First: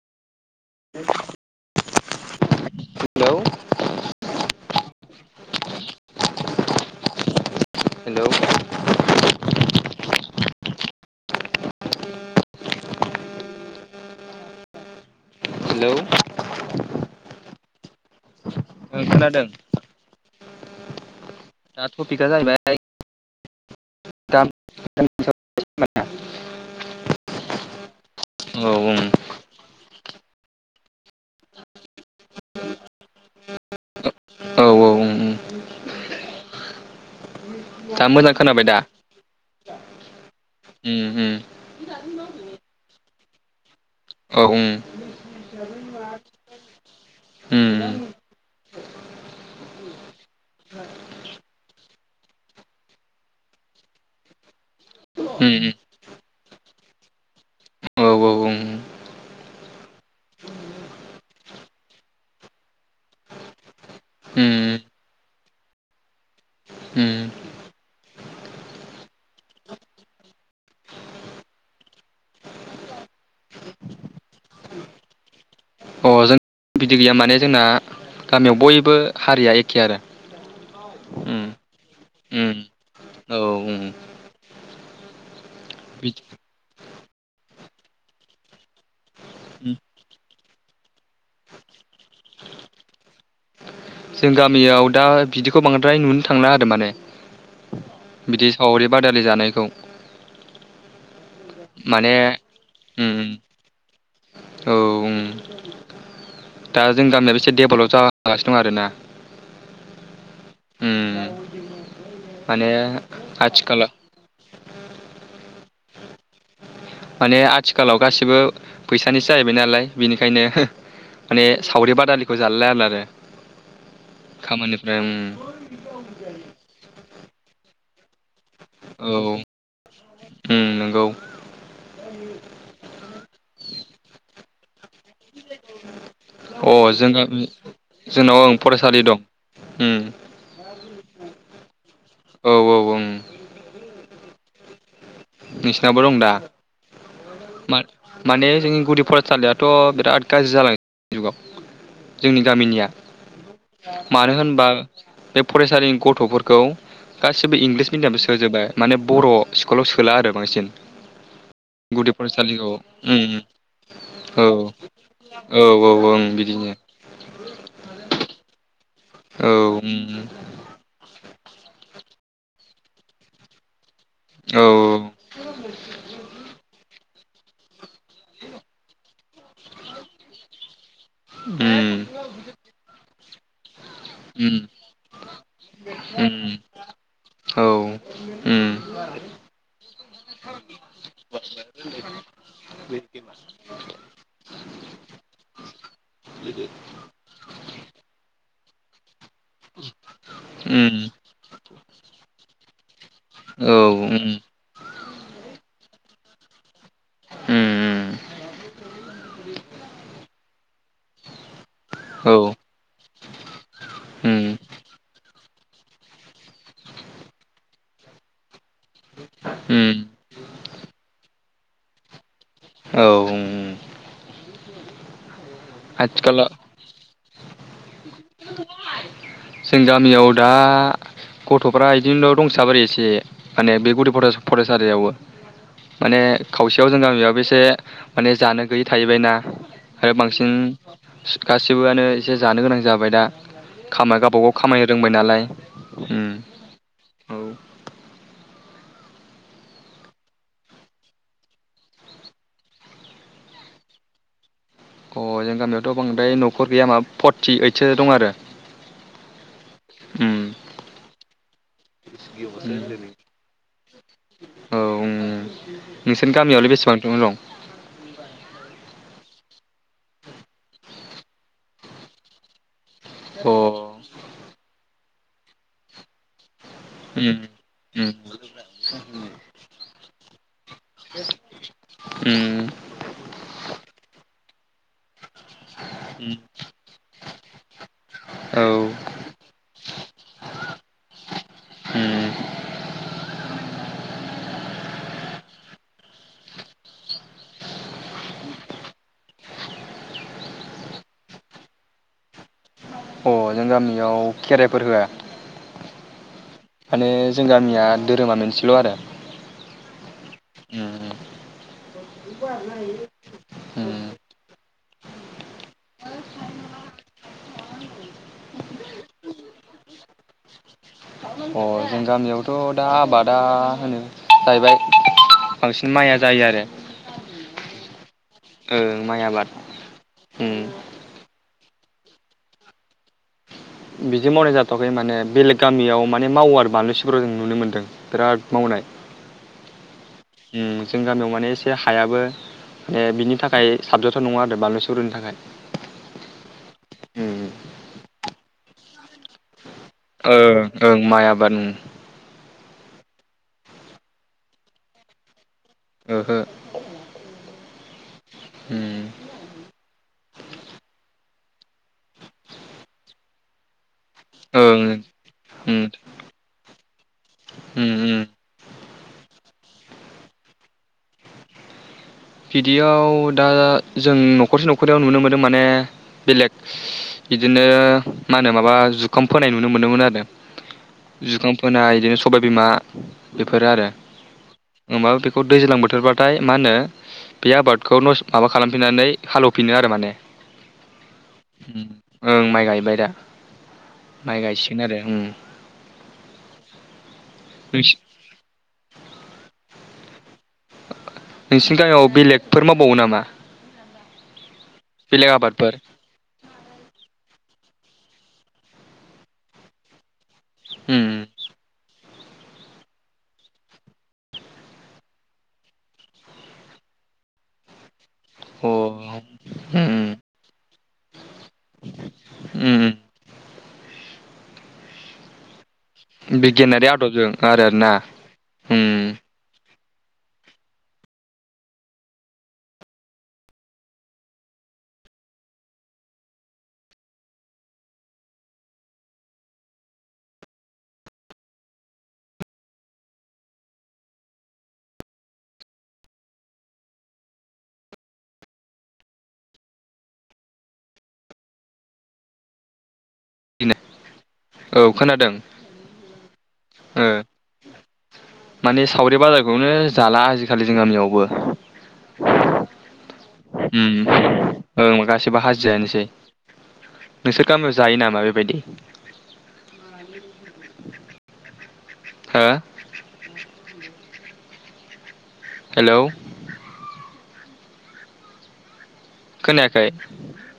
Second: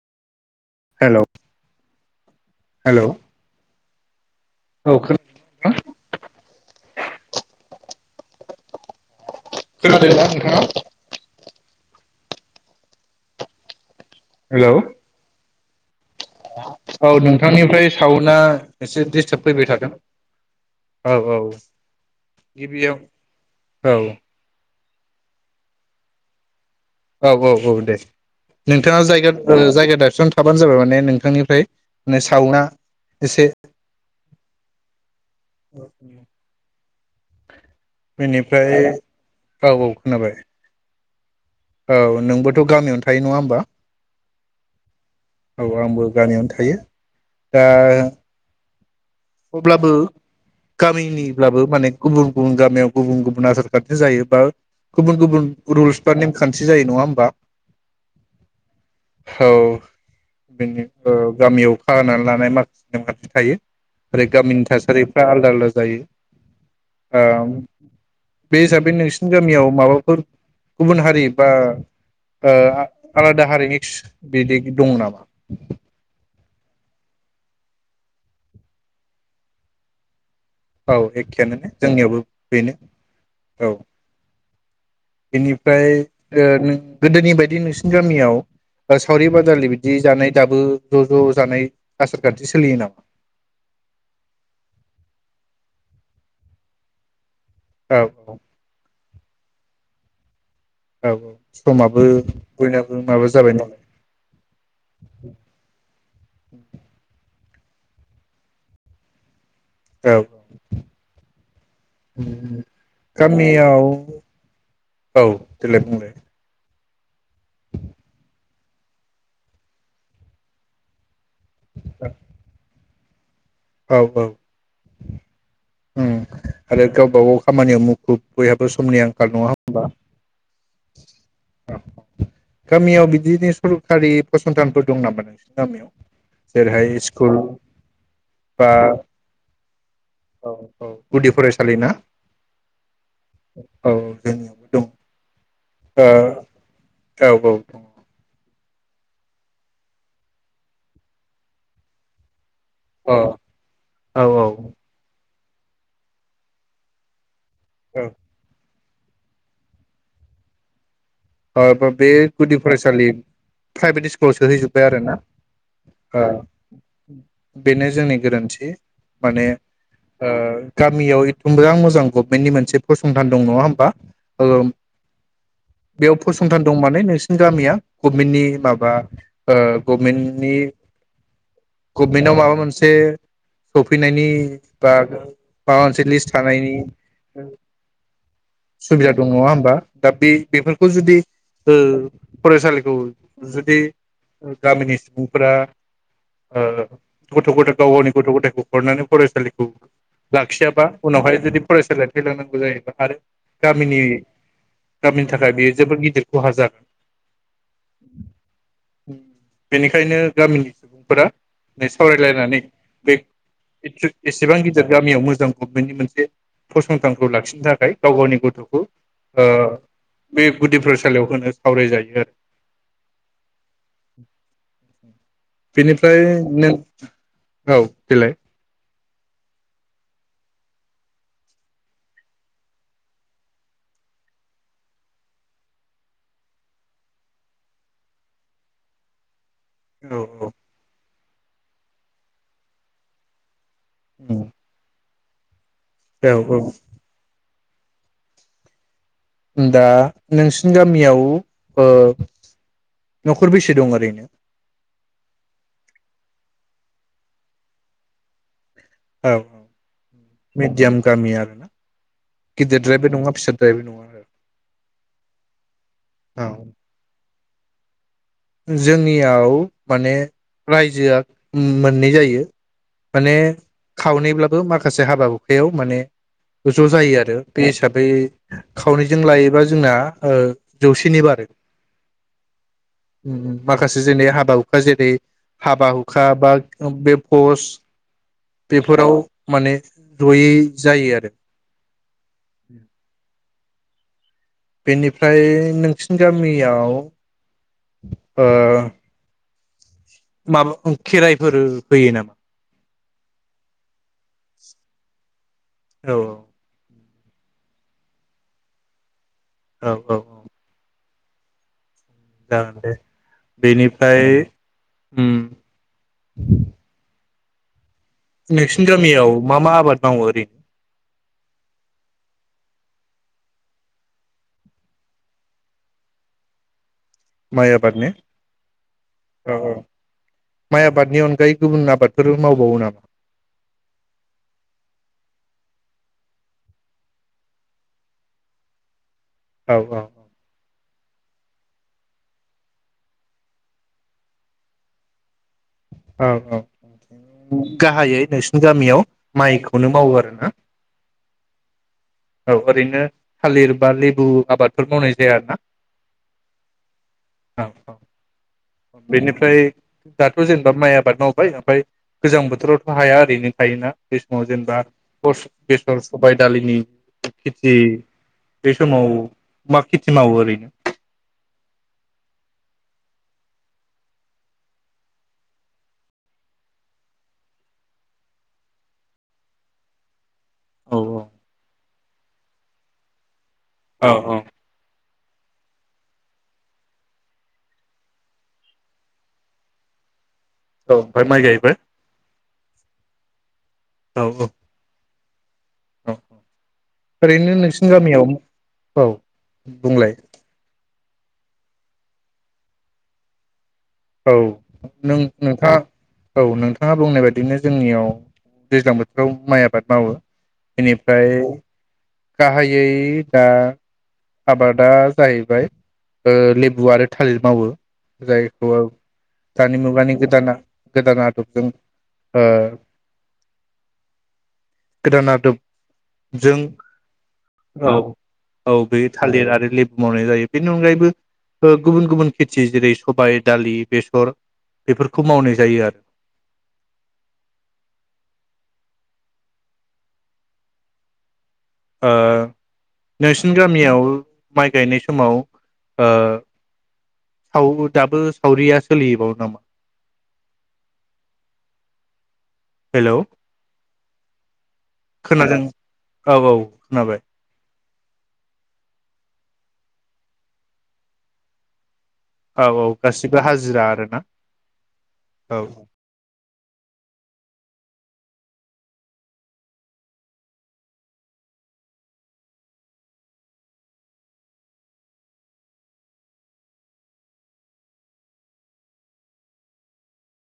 हेल‌' hello hello औ [unintelligible] हेल' खोनोमादोंना नोंथाङा हेल' हेल' औ नोंथांनिफ्राय साउना एसे ओं डिस्टार्ब खोनादों फैबाय थादों। औ औ दा टपिकआ जाहैबाय गिबियाव औ [inaudible] औ औ औ दे औ ओं नोंथाङा जायगा ओ जायगा दाबसेआवनो थाबानो जाबाय माने नोंथांनिफ्राय मे सावन्दआ इसे औ ओं ओं ओ उम दा मोजां खोनाबाय बेनिफ्राय दा औ औ खोनाबाय। उम उम औ नोंबोथ' गामियावनो थायो नङा होमबा? औ उम औ आंबो गामियावनो थायो दा उम अब्लाबो गामिनिब्लाबो माने गुबुन गुबुन गामियाव गुबुन गुबुन आसारखान्थि जायो बा गुबुन गुबुन उम रुल्सफोरनि सो जायो नङा होमबा औ उम औ बेनो ओ गामियाव [unintelligible] लानाय नेमखान्थि थायो आरो गामिनि उम थासारिफ्रा आलदा आलदा जायो उम ओ बे हिसाबै नोंसिनि गामियाव माबाफोर गुबुन हारि बा ओ आलादा हारि मिक्स बिदि दं नामा? अ जों बिदि गैया माने जोंना गामियाव बयबो हारिया एखे आरो। औ उम एखेयानो ने जोंनियावबो उम बेनो औ। बेनिफ्राय बिदि ओ नों गोदोनि बायदि नोंसिनि गामियाव सावरि बादालि बिदि जानाय दाबो ज' ज' जानाय आसारखान्थि सोलियो नामा? जों गामियाव दा बिदिखौ बांद्राय नुनो थांला आरो माने। औ बिदि सावरि बादा लि जानायखौ औ औ समाबो माने बयनाबो उम माबा जाबाय औ उम नालाय। दा जों गामियाबो एसे डेभेलप जागा सिनो दं आरो ना औ उम माने गामियाव आथिखालाव औ देलाय बुंलाय। माने आथिखालाव गासिबो फैसानिसो जाहैबाय नालाय बेनिखायनो माने सावरि बादालिखौ जालायलाला आरो औ औ खामानिफ्राय उम उम आरो गावबा गाव खामानियाव मुखुब। बयहाबो समनि औ आंखाल नङा होमबा उम नंगौ औ गामियाव बिदिनो सरखारि फस फसंथानफोर दं नामा नोंसिनि गामियाव जेरैहाय स्कुल दङ ओं बा फरायसालि दं उम। औ औ गुदि फरायसालि ना? औ औ ओं [unintelligible] नोंसिनावबो दं दा मा माने जोंनि गुदि फरायसालियाथ' बिराद गाज्रि जालां [unintelligible] जुगाव जोंनि गामिनिया ओ औ दङ अ औ मानो औ होनबा बे फरायसालिनि गथ'फोरखौ गासिबो इंलिस मिडियामाव सोजोबबाय। माने बर' स्कुलाव सो सोला आरो बांसिन ओ बो बे गुदि फरायसालिखौ फरायसालि उम प्राइभेट स्कुलाव औ सोहैजोब्बाय आरोना औ औ ओं ओ बिदिनो बेनो जोंनि गोरोन्थि। माने औ उम ओ गामियाव एकदम बेराथ मोजां गभनमेन्टनि मोनसेसंथान दं नंङा होनोमबा? औ ओम फसंथान दं माने नोंसिनि गामिया गभमेन्टनि माबा ओ गभमेन्टनि उम गभमेन्टाव माबा मोनसे सफैनायनि उम बा माबा मोनसे लिस्ट उम थानायनि औ उम उम औ उम सुबिदा दं नंङा होमबा? दा बे बेफोर खौ जुदि ओ फरायसालिखौ जुदि गामिनि सुबुंफोरा ओ गथ' गथाय गाव गावनि गथ'गथायखौ हरनानै फरायसालिखौ लाखियाबा उम उनावहाय जुदि फरायसालिया थैलांनांगौ जायोबब्ला आरो औ गामिनि गामिनि थाखाय बेयो गिदिर खहा जागोन। उम बेनिखायनो गामिनि फोरा नै सावरायलायनानै बे [unintelligible] उम एसेबां गिदिर गामियाव मोजां गभमेन्टनि मोनसे फसंथानखौ लाखिनो थाखाय गाव गावनि गथ'खौ ओ बे गुदि फरायसालियाव होनो सावरायजायो आरो। औ उम उम [inaudible] बेनिफ्राय आथिखालाव नों औ देलाय जों गामियाव दा गथ'फ्रा बिदिनो दंसाबोरो एसे माने बे गुदि फरायसा फरायसालियावबो माने खावसेयाव जों गामियावाबो एसे माने जानो गैयै थाहैबायना आरो औ बांसिन सि गासिबो आनो एसे जानो गोनां जाबाय दा खा बबाव खामायनो रोंबाय नालाय उम औ औ दा नोंसिनि गामियाव ओ नखर बेसे दं ओरैनो? अ जों गामियावथ बांद्राय नखर गैया माबा फरथि ओइदसो दं आरो। औ औ उम मिडियाम गामि आरोना उम गिदिरद्रायबो नङा फिसद्रायबो नङा आरो। औ उम [inaudible] नोंसोरनि गामियालाय औ बेसेबांसिम दं। [inaudible] जोंनियाव। माने रायजोआ। मो मोननै जायो। माने उम खावनैब्लाबो माखासे। हाबा हुखायाव माने। ज जायो आरो बे हिसाबै खावनैजों लायोबा जोंना। ओ जौसेनि बारो। उम उम उम माखासे जेनै हाबा हुखा जेरै। हाबा हुखा बा बे। फस। औ बेफोराव माने। जयै जायो आरो। उम बेनिफ्राय नोंसिनि गामियाव। ओ। माबा खेराइफोर होयो नामा। अ जों गामियाव खेराइफोर होआ। औ औ। माने जों गामिया धोरोमा मोनसेल आरो। औ औ औ। उम जागोन दे उम बेनिफ्राय उम। नोंसिनि गामियाव मा मा आबाद मावो ओरैनो। अ जों गामियावथ दा आबादा होनो जाहैबाय बांसिन माइया जायो आरो। माइ आबादने ओं माइ आबाद औ औ माइ उम आबादनि अनगायै। गुबुन आबादफोर मावबावो नामा? बिदि मावनाय जाथवाखै माने बेलेग गामियाव माने मावो आरो बानलु सिब्र जों नुनो मोन्दों बिराद मावनाय। औ औ औ। जोंनि गामियाव माने एसे हायाबो ओ‌ माने बिनि थाखाय साबजाथाव नङा आरो बानलु सिब्रनि थाखाय। औ औ उम गाहायै नोंसिनि गामियाव माइ ओं ओं माइ आबाद उम औ ओरैनो थालिर बा लेबु आबादफोर मावनाय जाया आरोना ओहो औ उम औ बेनिफ्राय दाथ जेनेबा माइ आबाद मावबाय ओमफ्राय गोजां बोथोरावथ हाया ओरैनो थायोना बे समाव जेनेबा ओं उम बेसर सबाय दालिनि खेथि उम उम बे समाव मा खेथि मावो ओरैनो बिदियाव दा जों नखरसे नखरनैयाव नुनो मोनो माने बेलेग बिदिनो मा होनो माबा जुखाम फोनाय नुनो मोनोमोन आरो औ जुखाम फोनाय इदि सबाय बिमा बेफोरो आरो औ ओमबाबो खौ दैज्लां बोथोरबाथाय मा होनो। बे आबादखौ नस‌ माबा खालामफिननानै हालेवफिनो आरो माने। औ ओमफाय माइ गायबाय। बाय दा! औ माइ गायसिगोन आरो उम। औ औ ओरैनो नोंसिनि नोंसि गामियाव औ बुंलाय। नोंसिनि गामियाव बेलेगफोर मावबावो नामा। औ नों बेलेग आबादफोर नोंथाङा औ नोंथाङा बुंनाय बायदिनो। जोंनियाव दैज्लां बोथोराव माइ आबाद मावो उम बेनिफ्राय गाहायै दा आबादा जाहैबाय ओ लेबु आरो थालिर मावो अ जायखौ दानि उम मुगानि गोदाना गोदाना आदबजों ओ। उम गोदान‌ आदोब। बिगियानारि आ बुजों आरो ना औ औ होम। बे थालिर आरो लेबु मावनाय जायो बेनि अनगायैबो ओ गुबुन गुबुन खेथि जेरै सबाय दालि बेसर बेफोरखौ मावनाय जायो आरो। ओ नोंसिनि गामियाव माइ गायनाय समाव ओ साव दाबो सावरिया सोलिबावो नामा? हेलौ खोनादों औ औ ओ खोनाबाय। बे बाजारखौनो जाला आजिखालि जों गामियावबो। औ औ। गासिबो हाजिरा आरोना उम ओं गासिबो औ हाजिरायानोसै। नोंसोर गामियाव जायो नामा बेबायदि। हो। हेलौ खोनायाखै।